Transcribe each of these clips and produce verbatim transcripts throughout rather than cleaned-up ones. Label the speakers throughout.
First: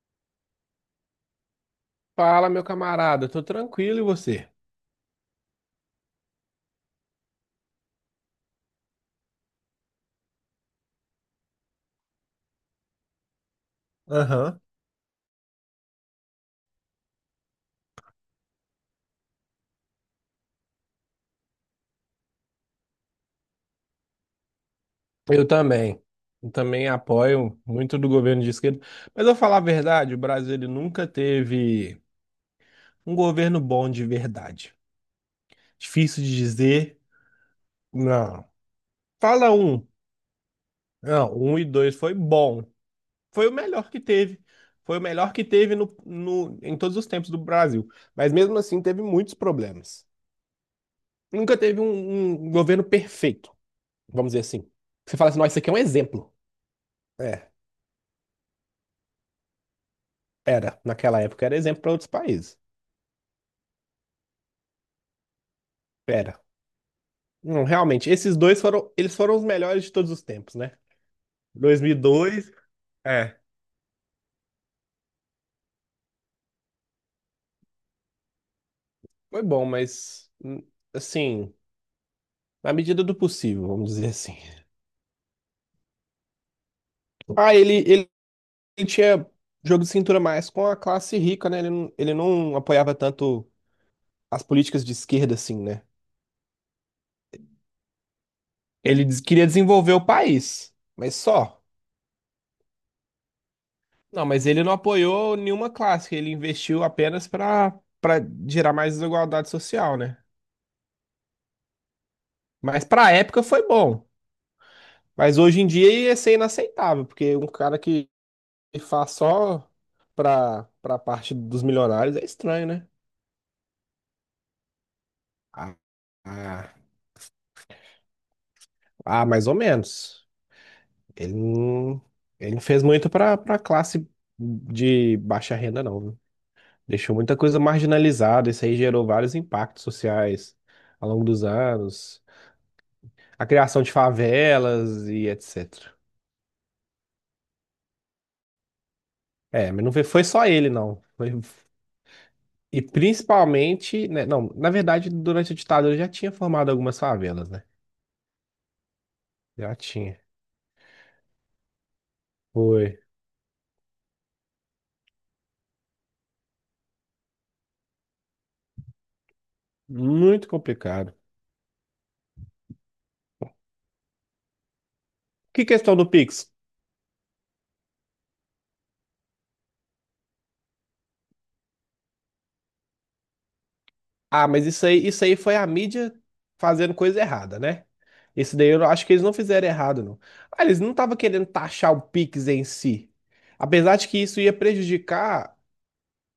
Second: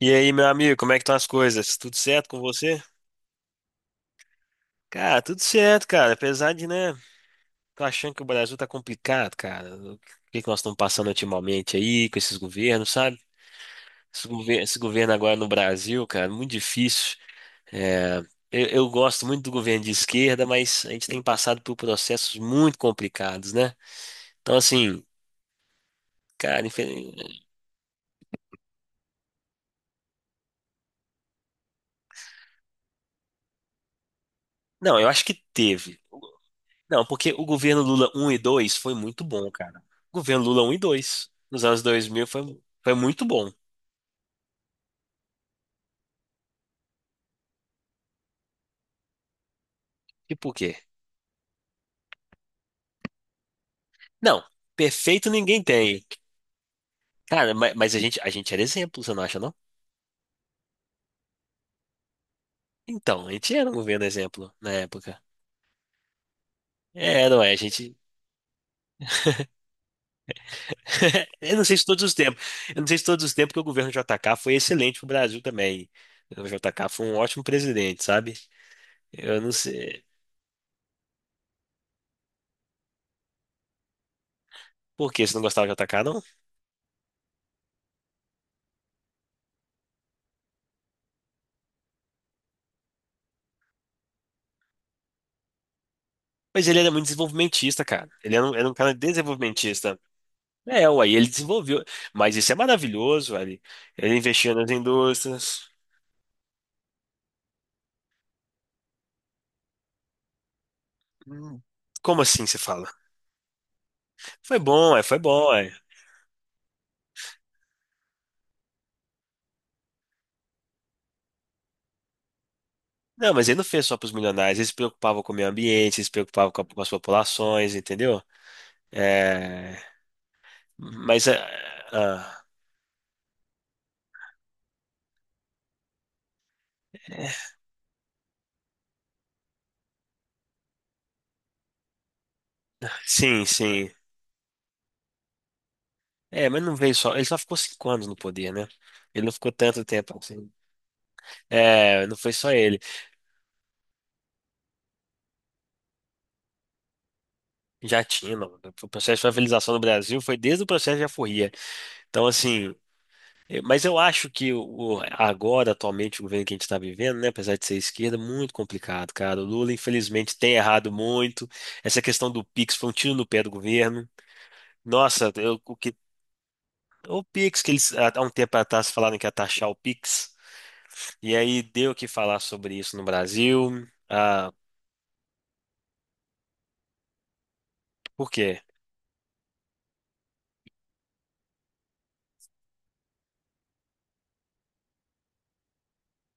Speaker 1: E aí, meu amigo, como é que estão as coisas? Tudo certo com
Speaker 2: Fala, meu
Speaker 1: você?
Speaker 2: camarada, tô tranquilo e você?
Speaker 1: Cara, tudo certo, cara. Apesar de, né, tô achando que o Brasil tá complicado, cara. O que que nós estamos passando ultimamente aí com esses governos, sabe? Esse
Speaker 2: Aham.
Speaker 1: governo, esse governo agora no Brasil, cara, muito difícil. É, eu, eu gosto muito do governo de esquerda, mas a gente tem passado por processos muito complicados, né? Então, assim,
Speaker 2: Eu também. Eu
Speaker 1: cara,
Speaker 2: também
Speaker 1: infel-
Speaker 2: apoio muito do governo de esquerda. Mas eu falar a verdade, o Brasil ele nunca teve um governo bom de verdade.
Speaker 1: não, eu acho que teve.
Speaker 2: Difícil de dizer,
Speaker 1: Não, porque o governo Lula um e
Speaker 2: não.
Speaker 1: dois foi muito bom,
Speaker 2: Fala
Speaker 1: cara.
Speaker 2: um.
Speaker 1: O governo Lula um e dois,
Speaker 2: Não, um
Speaker 1: nos
Speaker 2: e
Speaker 1: anos
Speaker 2: dois
Speaker 1: dois
Speaker 2: foi
Speaker 1: mil foi,
Speaker 2: bom.
Speaker 1: foi muito
Speaker 2: Foi
Speaker 1: bom.
Speaker 2: o melhor que teve. Foi o melhor que teve no, no, em todos os tempos do Brasil. Mas mesmo assim teve muitos problemas.
Speaker 1: E por quê?
Speaker 2: Nunca teve um, um governo perfeito, vamos dizer
Speaker 1: Não,
Speaker 2: assim. Você fala
Speaker 1: perfeito
Speaker 2: assim, nossa, isso
Speaker 1: ninguém
Speaker 2: aqui é um
Speaker 1: tem.
Speaker 2: exemplo. É.
Speaker 1: Cara, ma- mas, a gente, a gente era exemplo, você não acha, não?
Speaker 2: Era, naquela época era exemplo para outros países.
Speaker 1: Então, a gente era um governo exemplo na época.
Speaker 2: Era.
Speaker 1: É, não é, a
Speaker 2: Não,
Speaker 1: gente.
Speaker 2: realmente, esses dois foram, eles foram os melhores de todos os tempos, né?
Speaker 1: Eu não sei
Speaker 2: dois
Speaker 1: se
Speaker 2: mil e
Speaker 1: todos os tempos.
Speaker 2: dois
Speaker 1: Eu não sei se todos os
Speaker 2: é,
Speaker 1: tempos que o governo J K foi excelente pro Brasil também. O J K foi um ótimo presidente, sabe? Eu
Speaker 2: foi
Speaker 1: não
Speaker 2: bom,
Speaker 1: sei.
Speaker 2: mas hum, assim, na medida do possível, vamos dizer assim.
Speaker 1: Por quê? Você não gostava do J K, não?
Speaker 2: Ah, ele, ele, ele tinha jogo de cintura mais com a classe rica, né? Ele, não- ele não apoiava tanto as políticas de esquerda, assim, né?
Speaker 1: Mas ele era muito desenvolvimentista, cara. Ele era um, era um cara
Speaker 2: Ele des- queria desenvolver
Speaker 1: desenvolvimentista.
Speaker 2: o país,
Speaker 1: É, aí
Speaker 2: mas
Speaker 1: ele
Speaker 2: só.
Speaker 1: desenvolveu. Mas isso é maravilhoso, ali. Ele
Speaker 2: Não, mas
Speaker 1: investiu
Speaker 2: ele
Speaker 1: nas
Speaker 2: não apoiou nenhuma
Speaker 1: indústrias.
Speaker 2: classe, ele investiu apenas para para gerar mais desigualdade social, né?
Speaker 1: Hum. Como assim você
Speaker 2: Mas
Speaker 1: fala?
Speaker 2: pra época foi bom.
Speaker 1: Foi bom, é, foi
Speaker 2: Mas
Speaker 1: bom,
Speaker 2: hoje em
Speaker 1: é.
Speaker 2: dia ia ser inaceitável, porque um cara que faz só pra, pra parte dos milionários é estranho, né?
Speaker 1: Não, mas ele não fez só para os milionários. Ele se preocupava com o meio
Speaker 2: Ah,
Speaker 1: ambiente, ele se preocupava com, a-
Speaker 2: ah,
Speaker 1: com as populações, entendeu?
Speaker 2: ah, mais ou
Speaker 1: É,
Speaker 2: menos.
Speaker 1: mas,
Speaker 2: Ele
Speaker 1: é,
Speaker 2: não,
Speaker 1: ah,
Speaker 2: ele não fez muito pra, pra classe de baixa renda, não, viu? Deixou
Speaker 1: é,
Speaker 2: muita coisa marginalizada. Isso aí gerou vários impactos sociais ao longo dos anos.
Speaker 1: sim,
Speaker 2: A criação
Speaker 1: sim.
Speaker 2: de favelas e etcétera.
Speaker 1: É, mas não veio só. Ele só ficou cinco anos no poder, né? Ele não ficou
Speaker 2: É,
Speaker 1: tanto
Speaker 2: mas não foi
Speaker 1: tempo
Speaker 2: foi só
Speaker 1: assim.
Speaker 2: ele, não. Foi
Speaker 1: É, não foi só ele.
Speaker 2: E principalmente, né, não, na verdade, durante a ditadura já tinha formado algumas favelas, né?
Speaker 1: Já tinha, não. O processo de favelização
Speaker 2: Já
Speaker 1: no
Speaker 2: tinha.
Speaker 1: Brasil foi desde o processo de aforria. Então, assim.
Speaker 2: Foi
Speaker 1: Eu- Mas eu acho que o, o- agora, atualmente, o governo que a gente está vivendo, né, apesar de ser esquerda, muito complicado, cara. O Lula, infelizmente,
Speaker 2: muito
Speaker 1: tem errado
Speaker 2: complicado.
Speaker 1: muito. Essa questão do Pix foi um tiro no pé do governo. Nossa, eu-
Speaker 2: Que
Speaker 1: o que,
Speaker 2: questão do Pix?
Speaker 1: o Pix, que eles há há um tempo atrás falaram que ia taxar o Pix, e aí deu o que falar sobre isso no Brasil.
Speaker 2: Ah,
Speaker 1: Ah,
Speaker 2: mas isso aí, isso aí foi a mídia fazendo coisa errada, né?
Speaker 1: por
Speaker 2: Isso
Speaker 1: quê?
Speaker 2: daí eu não- acho que eles não fizeram errado, não. Ah, eles não estavam querendo taxar o Pix em si. Apesar de que isso ia prejudicar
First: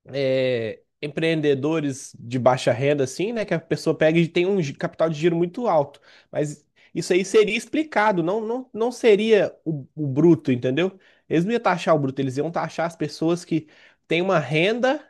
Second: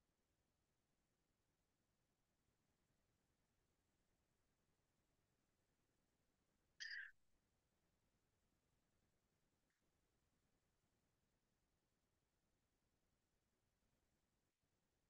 Speaker 2: é, empreendedores de baixa renda, assim, né? Que a pessoa pega e tem um gi- capital de giro muito alto. Mas isso aí seria explicado, não, não, não seria o, o bruto, entendeu? Eles não iam taxar o bruto, eles iam taxar as pessoas que têm uma renda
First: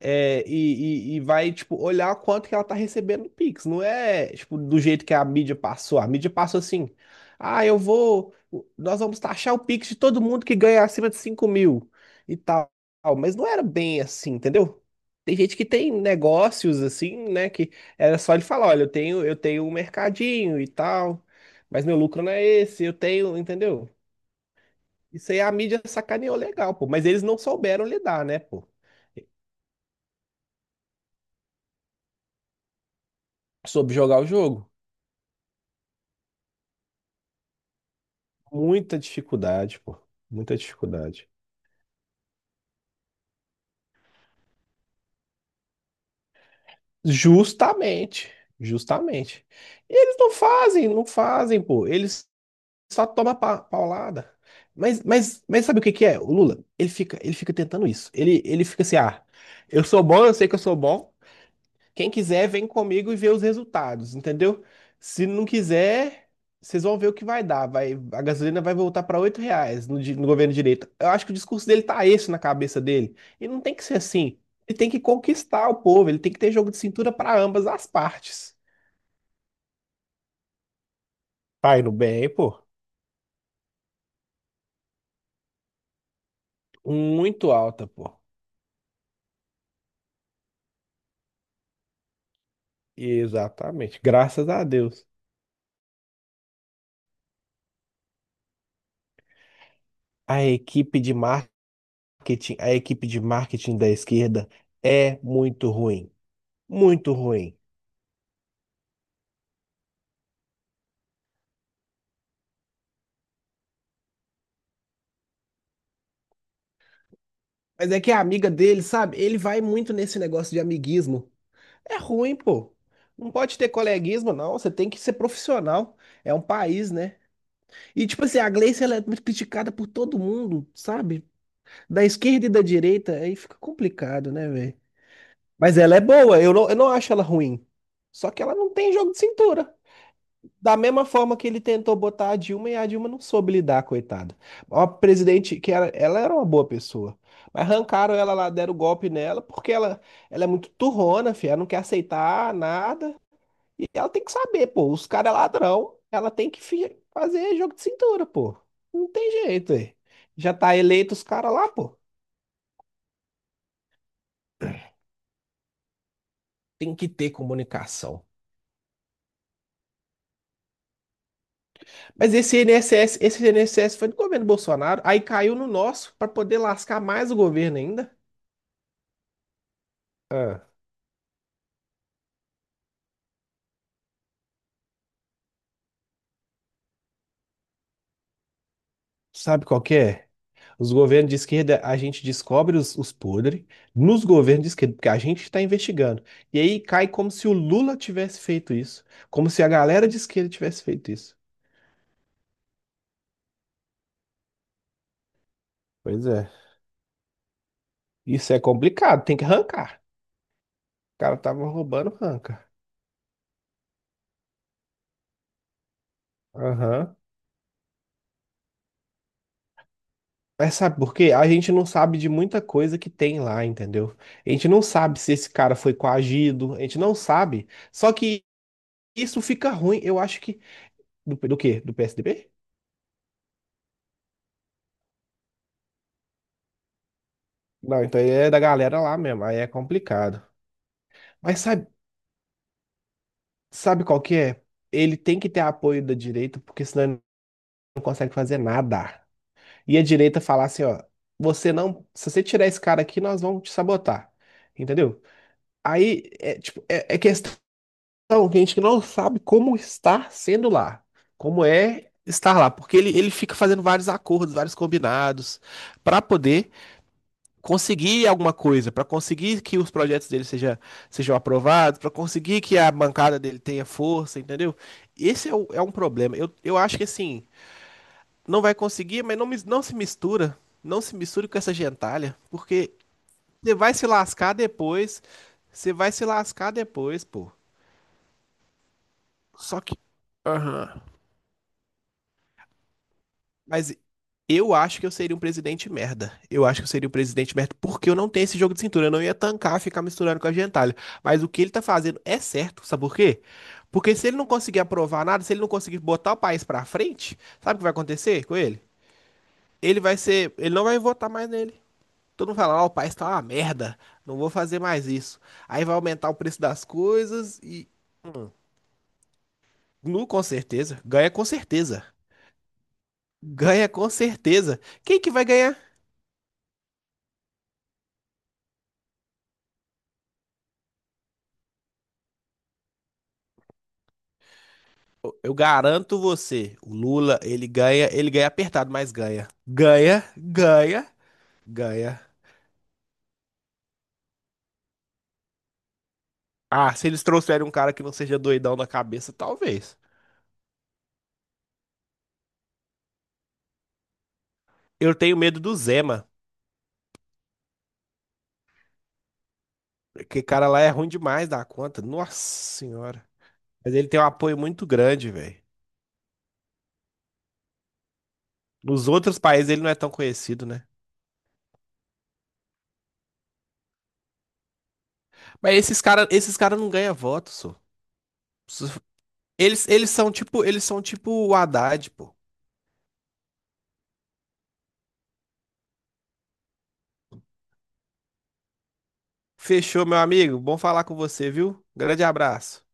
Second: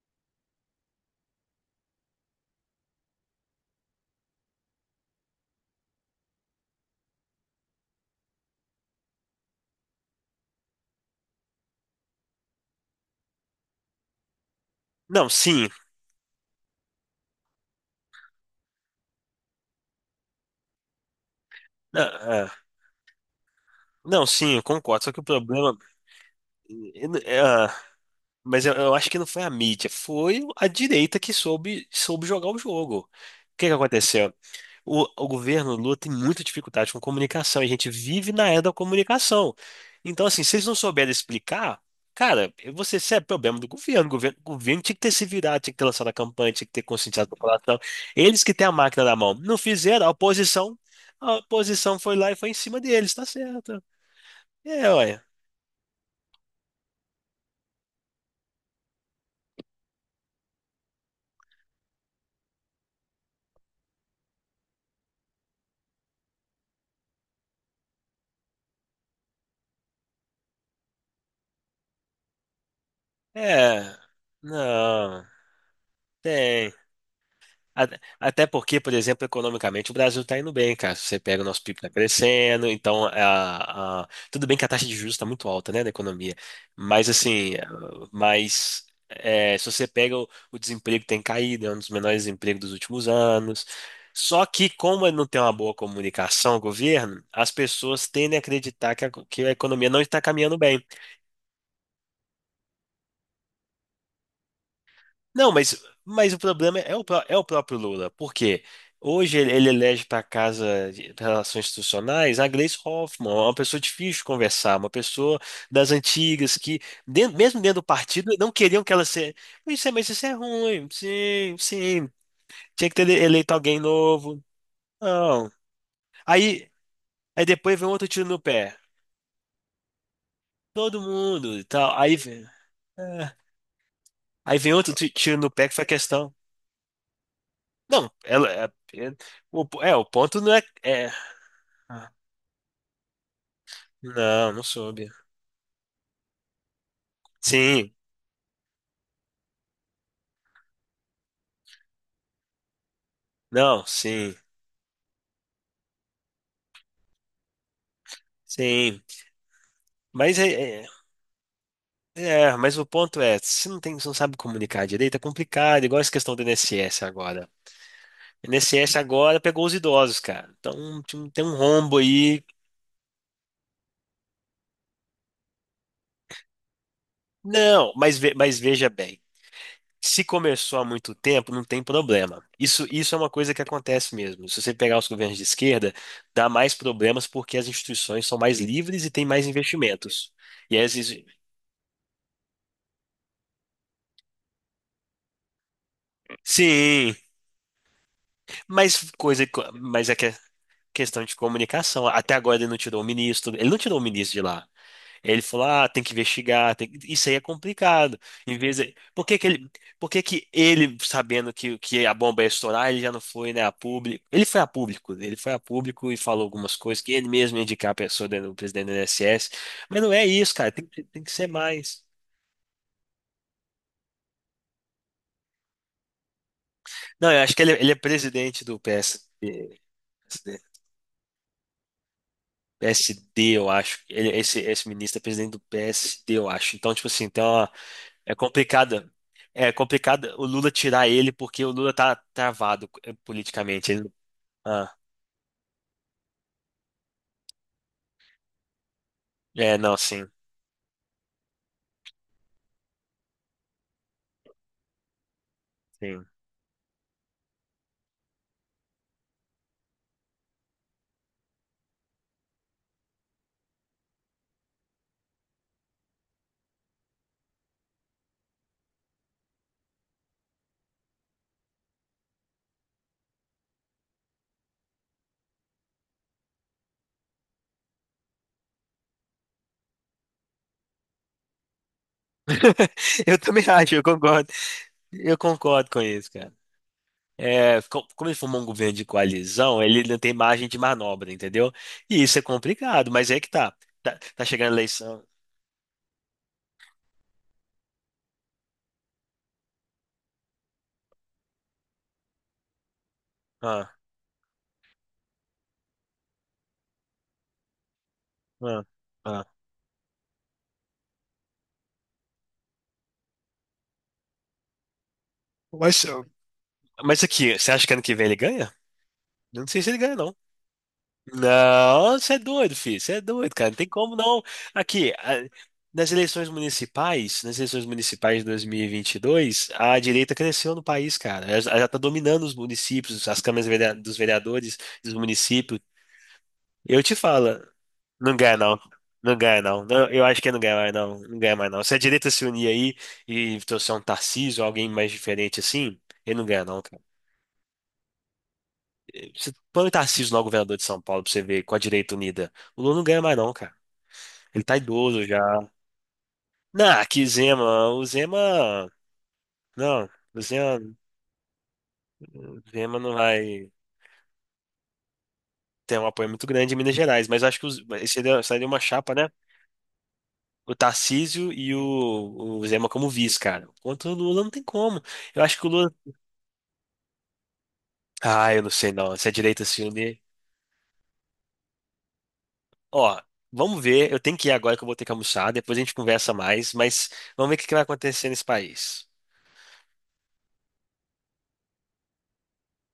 Speaker 2: é, e, e- e vai, tipo, olhar quanto que ela tá recebendo no Pix. Não é, tipo, do jeito que a mídia passou. A mídia passou assim, ah, eu vou, nós vamos taxar o Pix de todo mundo que ganha acima de cinco mil e tal. Mas não era bem assim, entendeu?
Speaker 1: Não,
Speaker 2: Tem gente que
Speaker 1: sim.
Speaker 2: tem negócios assim, né, que era só ele falar, olha, eu tenho, eu tenho um mercadinho e tal, mas meu
Speaker 1: Ah,
Speaker 2: lucro não é
Speaker 1: ah,
Speaker 2: esse, eu tenho, entendeu?
Speaker 1: não, sim, eu concordo. Só que o
Speaker 2: Isso aí a
Speaker 1: problema.
Speaker 2: mídia sacaneou legal, pô, mas eles não souberam lidar, né,
Speaker 1: Mas
Speaker 2: pô?
Speaker 1: eu, eu acho que não foi a mídia, foi a direita que soube, soube jogar o jogo. O que que
Speaker 2: Soube jogar o
Speaker 1: aconteceu?
Speaker 2: jogo.
Speaker 1: O, o governo Lula tem muita dificuldade com comunicação, e a gente vive na era da
Speaker 2: Muita
Speaker 1: comunicação.
Speaker 2: dificuldade, pô.
Speaker 1: Então, assim, se
Speaker 2: Muita
Speaker 1: eles não souberem
Speaker 2: dificuldade.
Speaker 1: explicar, cara, você, isso é problema do governo. O governo, o governo tinha que ter se virado, tinha que ter lançado a campanha, tinha que ter conscientizado a população.
Speaker 2: Justamente.
Speaker 1: Eles que têm a máquina na mão.
Speaker 2: Justamente.
Speaker 1: Não
Speaker 2: E
Speaker 1: fizeram, a
Speaker 2: eles não
Speaker 1: oposição,
Speaker 2: fazem, não
Speaker 1: a
Speaker 2: fazem, pô.
Speaker 1: oposição foi
Speaker 2: Eles
Speaker 1: lá e foi em cima
Speaker 2: só
Speaker 1: deles, tá
Speaker 2: tomam pa-
Speaker 1: certo.
Speaker 2: paulada.
Speaker 1: É,
Speaker 2: Mas,
Speaker 1: olha.
Speaker 2: mas, mas sabe o que que é? O Lula, ele fica, ele fica tentando isso. Ele, ele fica assim, ah, eu sou bom, eu sei que eu sou bom. Quem quiser, vem comigo e vê os resultados, entendeu? Se não quiser, vocês vão ver o que vai dar. Vai, a gasolina vai voltar para oito reais no, di- no governo de direita. Eu acho que o discurso dele tá esse na cabeça dele. E não tem que
Speaker 1: É.
Speaker 2: ser assim. Ele tem que
Speaker 1: Não.
Speaker 2: conquistar o povo, ele tem que ter jogo
Speaker 1: Tem.
Speaker 2: de cintura para ambas as
Speaker 1: A- Até
Speaker 2: partes.
Speaker 1: porque, por exemplo, economicamente o Brasil está indo bem, cara. Se você pega o nosso pib
Speaker 2: Tá
Speaker 1: está
Speaker 2: indo bem, pô.
Speaker 1: crescendo, então é, a, a- tudo bem que a taxa de juros está muito alta, né, da economia. Mas
Speaker 2: Muito
Speaker 1: assim,
Speaker 2: alta, pô.
Speaker 1: mas é, se você pega o, o desemprego tem caído, é um dos menores empregos dos últimos anos.
Speaker 2: Exatamente,
Speaker 1: Só
Speaker 2: graças a
Speaker 1: que
Speaker 2: Deus.
Speaker 1: como não tem uma boa comunicação, o governo, as pessoas tendem a acreditar que a, que a economia não está
Speaker 2: A
Speaker 1: caminhando bem.
Speaker 2: equipe de marketing, a equipe de marketing da esquerda é
Speaker 1: Não,
Speaker 2: muito
Speaker 1: mas,
Speaker 2: ruim.
Speaker 1: mas o problema é é o,
Speaker 2: Muito
Speaker 1: pró- é o
Speaker 2: ruim.
Speaker 1: próprio Lula, porque hoje ele, ele elege para a Casa de Relações Institucionais a Gleisi Hoffmann, uma pessoa difícil de conversar, uma pessoa das antigas que, dentro- mesmo dentro do
Speaker 2: Mas é que a
Speaker 1: partido,
Speaker 2: amiga
Speaker 1: não
Speaker 2: dele,
Speaker 1: queriam que ela
Speaker 2: sabe?
Speaker 1: se.
Speaker 2: Ele vai
Speaker 1: Isso é,
Speaker 2: muito
Speaker 1: mas
Speaker 2: nesse
Speaker 1: isso é
Speaker 2: negócio de
Speaker 1: ruim,
Speaker 2: amiguismo.
Speaker 1: sim,
Speaker 2: É
Speaker 1: sim.
Speaker 2: ruim, pô.
Speaker 1: Tinha que ter
Speaker 2: Não
Speaker 1: eleito
Speaker 2: pode ter
Speaker 1: alguém
Speaker 2: coleguismo,
Speaker 1: novo.
Speaker 2: não. Você tem que ser
Speaker 1: Não.
Speaker 2: profissional. É um
Speaker 1: Aí,
Speaker 2: país, né?
Speaker 1: aí depois vem
Speaker 2: E,
Speaker 1: outro
Speaker 2: tipo
Speaker 1: tiro no
Speaker 2: assim, a
Speaker 1: pé.
Speaker 2: Gleice, ela é muito criticada por todo mundo,
Speaker 1: Todo
Speaker 2: sabe?
Speaker 1: mundo e tal.
Speaker 2: Da
Speaker 1: Aí, vem-
Speaker 2: esquerda e da direita, aí
Speaker 1: é.
Speaker 2: fica complicado, né,
Speaker 1: Aí vem
Speaker 2: velho?
Speaker 1: outro ti- tiro no pé que
Speaker 2: Mas
Speaker 1: foi a
Speaker 2: ela é
Speaker 1: questão.
Speaker 2: boa. Eu não, eu não acho ela ruim.
Speaker 1: Não,
Speaker 2: Só que
Speaker 1: ela,
Speaker 2: ela
Speaker 1: é-
Speaker 2: não tem jogo
Speaker 1: é-
Speaker 2: de
Speaker 1: o,
Speaker 2: cintura.
Speaker 1: é, o ponto não é.
Speaker 2: Da mesma
Speaker 1: é,
Speaker 2: forma que ele tentou
Speaker 1: Ah,
Speaker 2: botar a Dilma e a Dilma não soube lidar, coitada.
Speaker 1: não, não
Speaker 2: Uma
Speaker 1: soube.
Speaker 2: presidente que era, ela era uma boa pessoa. Mas
Speaker 1: Sim,
Speaker 2: arrancaram ela lá, deram golpe nela, porque ela, ela é muito turrona, filha, ela não quer aceitar nada.
Speaker 1: não,
Speaker 2: E ela tem que
Speaker 1: sim,
Speaker 2: saber, pô, os caras é ladrão, ela tem que fi- fazer jogo de cintura, pô.
Speaker 1: sim.
Speaker 2: Não tem jeito, aí.
Speaker 1: Mas é,
Speaker 2: Já tá
Speaker 1: é,
Speaker 2: eleito os caras lá, pô.
Speaker 1: é, mas o ponto é, se não tem, se não sabe comunicar direito, é complicado, igual essa questão do
Speaker 2: Tem
Speaker 1: I N S S
Speaker 2: que ter
Speaker 1: agora.
Speaker 2: comunicação.
Speaker 1: O I N S S agora pegou os idosos, cara. Então tem um tem um rombo
Speaker 2: Mas
Speaker 1: aí.
Speaker 2: esse I N S S, esse I N S S foi do governo Bolsonaro, aí caiu no nosso para poder lascar mais o governo
Speaker 1: Não,
Speaker 2: ainda.
Speaker 1: mas, ve- mas veja bem. Se
Speaker 2: Ah.
Speaker 1: começou há muito tempo, não tem problema. Isso, isso é uma coisa que acontece mesmo. Se você pegar os governos de esquerda, dá mais problemas porque as instituições são mais livres e têm mais
Speaker 2: Sabe qual que é?
Speaker 1: investimentos. E
Speaker 2: Os
Speaker 1: as.
Speaker 2: governos de esquerda, a gente descobre os, os podres nos governos de esquerda, porque a gente está investigando. E aí cai
Speaker 1: Sim.
Speaker 2: como se o Lula tivesse feito isso,
Speaker 1: Mas coisa,
Speaker 2: como se a
Speaker 1: mas
Speaker 2: galera
Speaker 1: é
Speaker 2: de
Speaker 1: que é
Speaker 2: esquerda tivesse feito
Speaker 1: questão de
Speaker 2: isso.
Speaker 1: comunicação. Até agora ele não tirou o ministro, ele não tirou o ministro de lá. Ele falou, ah, tem que
Speaker 2: Pois é.
Speaker 1: investigar. Tem que-" isso aí é complicado.
Speaker 2: Isso
Speaker 1: Em
Speaker 2: é
Speaker 1: vez de,
Speaker 2: complicado,
Speaker 1: por
Speaker 2: tem
Speaker 1: que
Speaker 2: que
Speaker 1: que ele,
Speaker 2: arrancar.
Speaker 1: por que que ele,
Speaker 2: O cara
Speaker 1: sabendo
Speaker 2: tava
Speaker 1: que, que a
Speaker 2: roubando,
Speaker 1: bomba ia
Speaker 2: arranca.
Speaker 1: estourar, ele já não foi, né, a público? Ele foi a público, ele foi a público e falou algumas coisas que
Speaker 2: Aham.
Speaker 1: ele mesmo ia indicar a pessoa, né, o presidente do I N S S. Mas não é isso, cara,
Speaker 2: Mas
Speaker 1: tem,
Speaker 2: sabe
Speaker 1: que-
Speaker 2: por
Speaker 1: tem que
Speaker 2: quê? A
Speaker 1: ser
Speaker 2: gente não
Speaker 1: mais.
Speaker 2: sabe de muita coisa que tem lá, entendeu? A gente não sabe se esse cara foi coagido, a gente não
Speaker 1: Não, eu acho que
Speaker 2: sabe.
Speaker 1: ele, ele é
Speaker 2: Só que
Speaker 1: presidente do P PS.
Speaker 2: isso fica ruim, eu acho que. Do, do quê? Do P S D B?
Speaker 1: P S D, eu acho. Ele- esse, esse ministro é presidente do P S D, eu acho. Então, tipo assim, então uma,
Speaker 2: Não, então ele
Speaker 1: é
Speaker 2: é da galera
Speaker 1: complicado.
Speaker 2: lá mesmo, aí é
Speaker 1: É complicado
Speaker 2: complicado.
Speaker 1: o Lula tirar ele
Speaker 2: Mas
Speaker 1: porque o
Speaker 2: sabe,
Speaker 1: Lula tá travado eh, politicamente.
Speaker 2: sabe
Speaker 1: Ele-
Speaker 2: qual que é?
Speaker 1: ah,
Speaker 2: Ele tem que ter apoio da direita, porque senão ele não consegue fazer nada.
Speaker 1: é, não,
Speaker 2: E a
Speaker 1: sim,
Speaker 2: direita falar assim, ó, você não, se você tirar esse cara aqui, nós vamos te sabotar. Entendeu?
Speaker 1: sim.
Speaker 2: Aí é tipo, é, é questão que a gente não sabe como estar sendo lá, como é estar lá, porque ele, ele fica fazendo vários acordos, vários combinados, para poder conseguir alguma coisa, para conseguir que os projetos dele seja, sejam aprovados, para conseguir que a bancada dele tenha força, entendeu? Esse é, o- é um problema. Eu, eu acho que assim, não vai conseguir, mas não, mis- não se mistura. Não se misture com essa gentalha, porque
Speaker 1: Eu também
Speaker 2: você vai
Speaker 1: acho, eu
Speaker 2: se
Speaker 1: concordo.
Speaker 2: lascar depois.
Speaker 1: Eu concordo
Speaker 2: Você
Speaker 1: com
Speaker 2: vai se
Speaker 1: isso, cara.
Speaker 2: lascar depois, pô.
Speaker 1: É, co- como ele formou um governo de
Speaker 2: Só
Speaker 1: coalizão,
Speaker 2: que.
Speaker 1: ele não tem margem de
Speaker 2: Aham.
Speaker 1: manobra, entendeu? E isso é complicado, mas é que tá.
Speaker 2: Mas
Speaker 1: Tá, tá chegando a
Speaker 2: eu acho que eu
Speaker 1: eleição.
Speaker 2: seria um presidente merda. Eu acho que eu seria um presidente merda porque eu não tenho esse jogo de cintura. Eu não ia tancar ficar misturando com a gentalha. Mas o que ele tá fazendo é certo, sabe por quê?
Speaker 1: Ah,
Speaker 2: Porque se ele não conseguir aprovar nada, se ele não conseguir botar o país pra frente, sabe o que vai acontecer com ele?
Speaker 1: ah, ah.
Speaker 2: Ele vai ser, ele não vai votar mais nele. Todo mundo fala, ó, o país tá uma merda, não vou fazer mais isso. Aí vai
Speaker 1: Mas,
Speaker 2: aumentar o preço das
Speaker 1: mas aqui,
Speaker 2: coisas
Speaker 1: você acha
Speaker 2: e,
Speaker 1: que ano que vem ele ganha? Eu não sei se ele ganha,
Speaker 2: nu,
Speaker 1: não.
Speaker 2: com certeza, ganha com certeza.
Speaker 1: Não, você é doido, filho. Você é doido, cara. Não tem
Speaker 2: Ganha com
Speaker 1: como, não.
Speaker 2: certeza.
Speaker 1: Aqui,
Speaker 2: Quem que
Speaker 1: a-
Speaker 2: vai ganhar?
Speaker 1: nas eleições municipais, nas eleições municipais de dois mil e e vinte e dois a direita cresceu no país, cara. Ela já está dominando os municípios, as câmaras verea- dos vereadores, dos
Speaker 2: Eu
Speaker 1: municípios.
Speaker 2: garanto você, o
Speaker 1: Eu te
Speaker 2: Lula,
Speaker 1: falo,
Speaker 2: ele ganha, ele
Speaker 1: não
Speaker 2: ganha
Speaker 1: ganha, não.
Speaker 2: apertado, mas
Speaker 1: Não
Speaker 2: ganha.
Speaker 1: ganha, não. Não,
Speaker 2: Ganha,
Speaker 1: eu acho que não ganha mais,
Speaker 2: ganha,
Speaker 1: não. Não ganha mais, não. Se a
Speaker 2: ganha.
Speaker 1: direita se unir aí e trouxer um Tarcísio, alguém mais diferente assim, ele não ganha, não.
Speaker 2: Ah, se eles trouxerem um cara que não seja doidão na cabeça,
Speaker 1: Você põe o
Speaker 2: talvez.
Speaker 1: Tarcísio lá, o governador de São Paulo, pra você ver, com a direita unida. O Lula não ganha mais, não, cara. Ele tá
Speaker 2: Eu
Speaker 1: idoso
Speaker 2: tenho
Speaker 1: já.
Speaker 2: medo do Zema,
Speaker 1: Não, que Zema. O Zema. Não, o
Speaker 2: porque cara
Speaker 1: Zema,
Speaker 2: lá é ruim demais da conta. Nossa
Speaker 1: o Zema não
Speaker 2: senhora.
Speaker 1: vai
Speaker 2: Mas ele tem um apoio muito grande, velho.
Speaker 1: ter um apoio muito grande em Minas Gerais, mas eu acho que os, esse seria, seria uma
Speaker 2: Nos
Speaker 1: chapa, né?
Speaker 2: outros países ele não é tão conhecido,
Speaker 1: O
Speaker 2: né?
Speaker 1: Tarcísio e o, o Zema como vice, cara. Enquanto o Lula não tem como. Eu acho que o
Speaker 2: Mas
Speaker 1: Lula.
Speaker 2: esses caras, esses cara não ganham voto, só.
Speaker 1: Ah, eu não sei não. Se a direita se
Speaker 2: Eles, eles
Speaker 1: unir.
Speaker 2: são tipo, eles são tipo o Haddad, pô.
Speaker 1: Ó, vamos ver. Eu tenho que ir agora que eu vou ter que almoçar. Depois a gente conversa mais, mas vamos ver o que que vai acontecer nesse país.
Speaker 2: Fechou, meu amigo. Bom falar com você, viu? Grande abraço.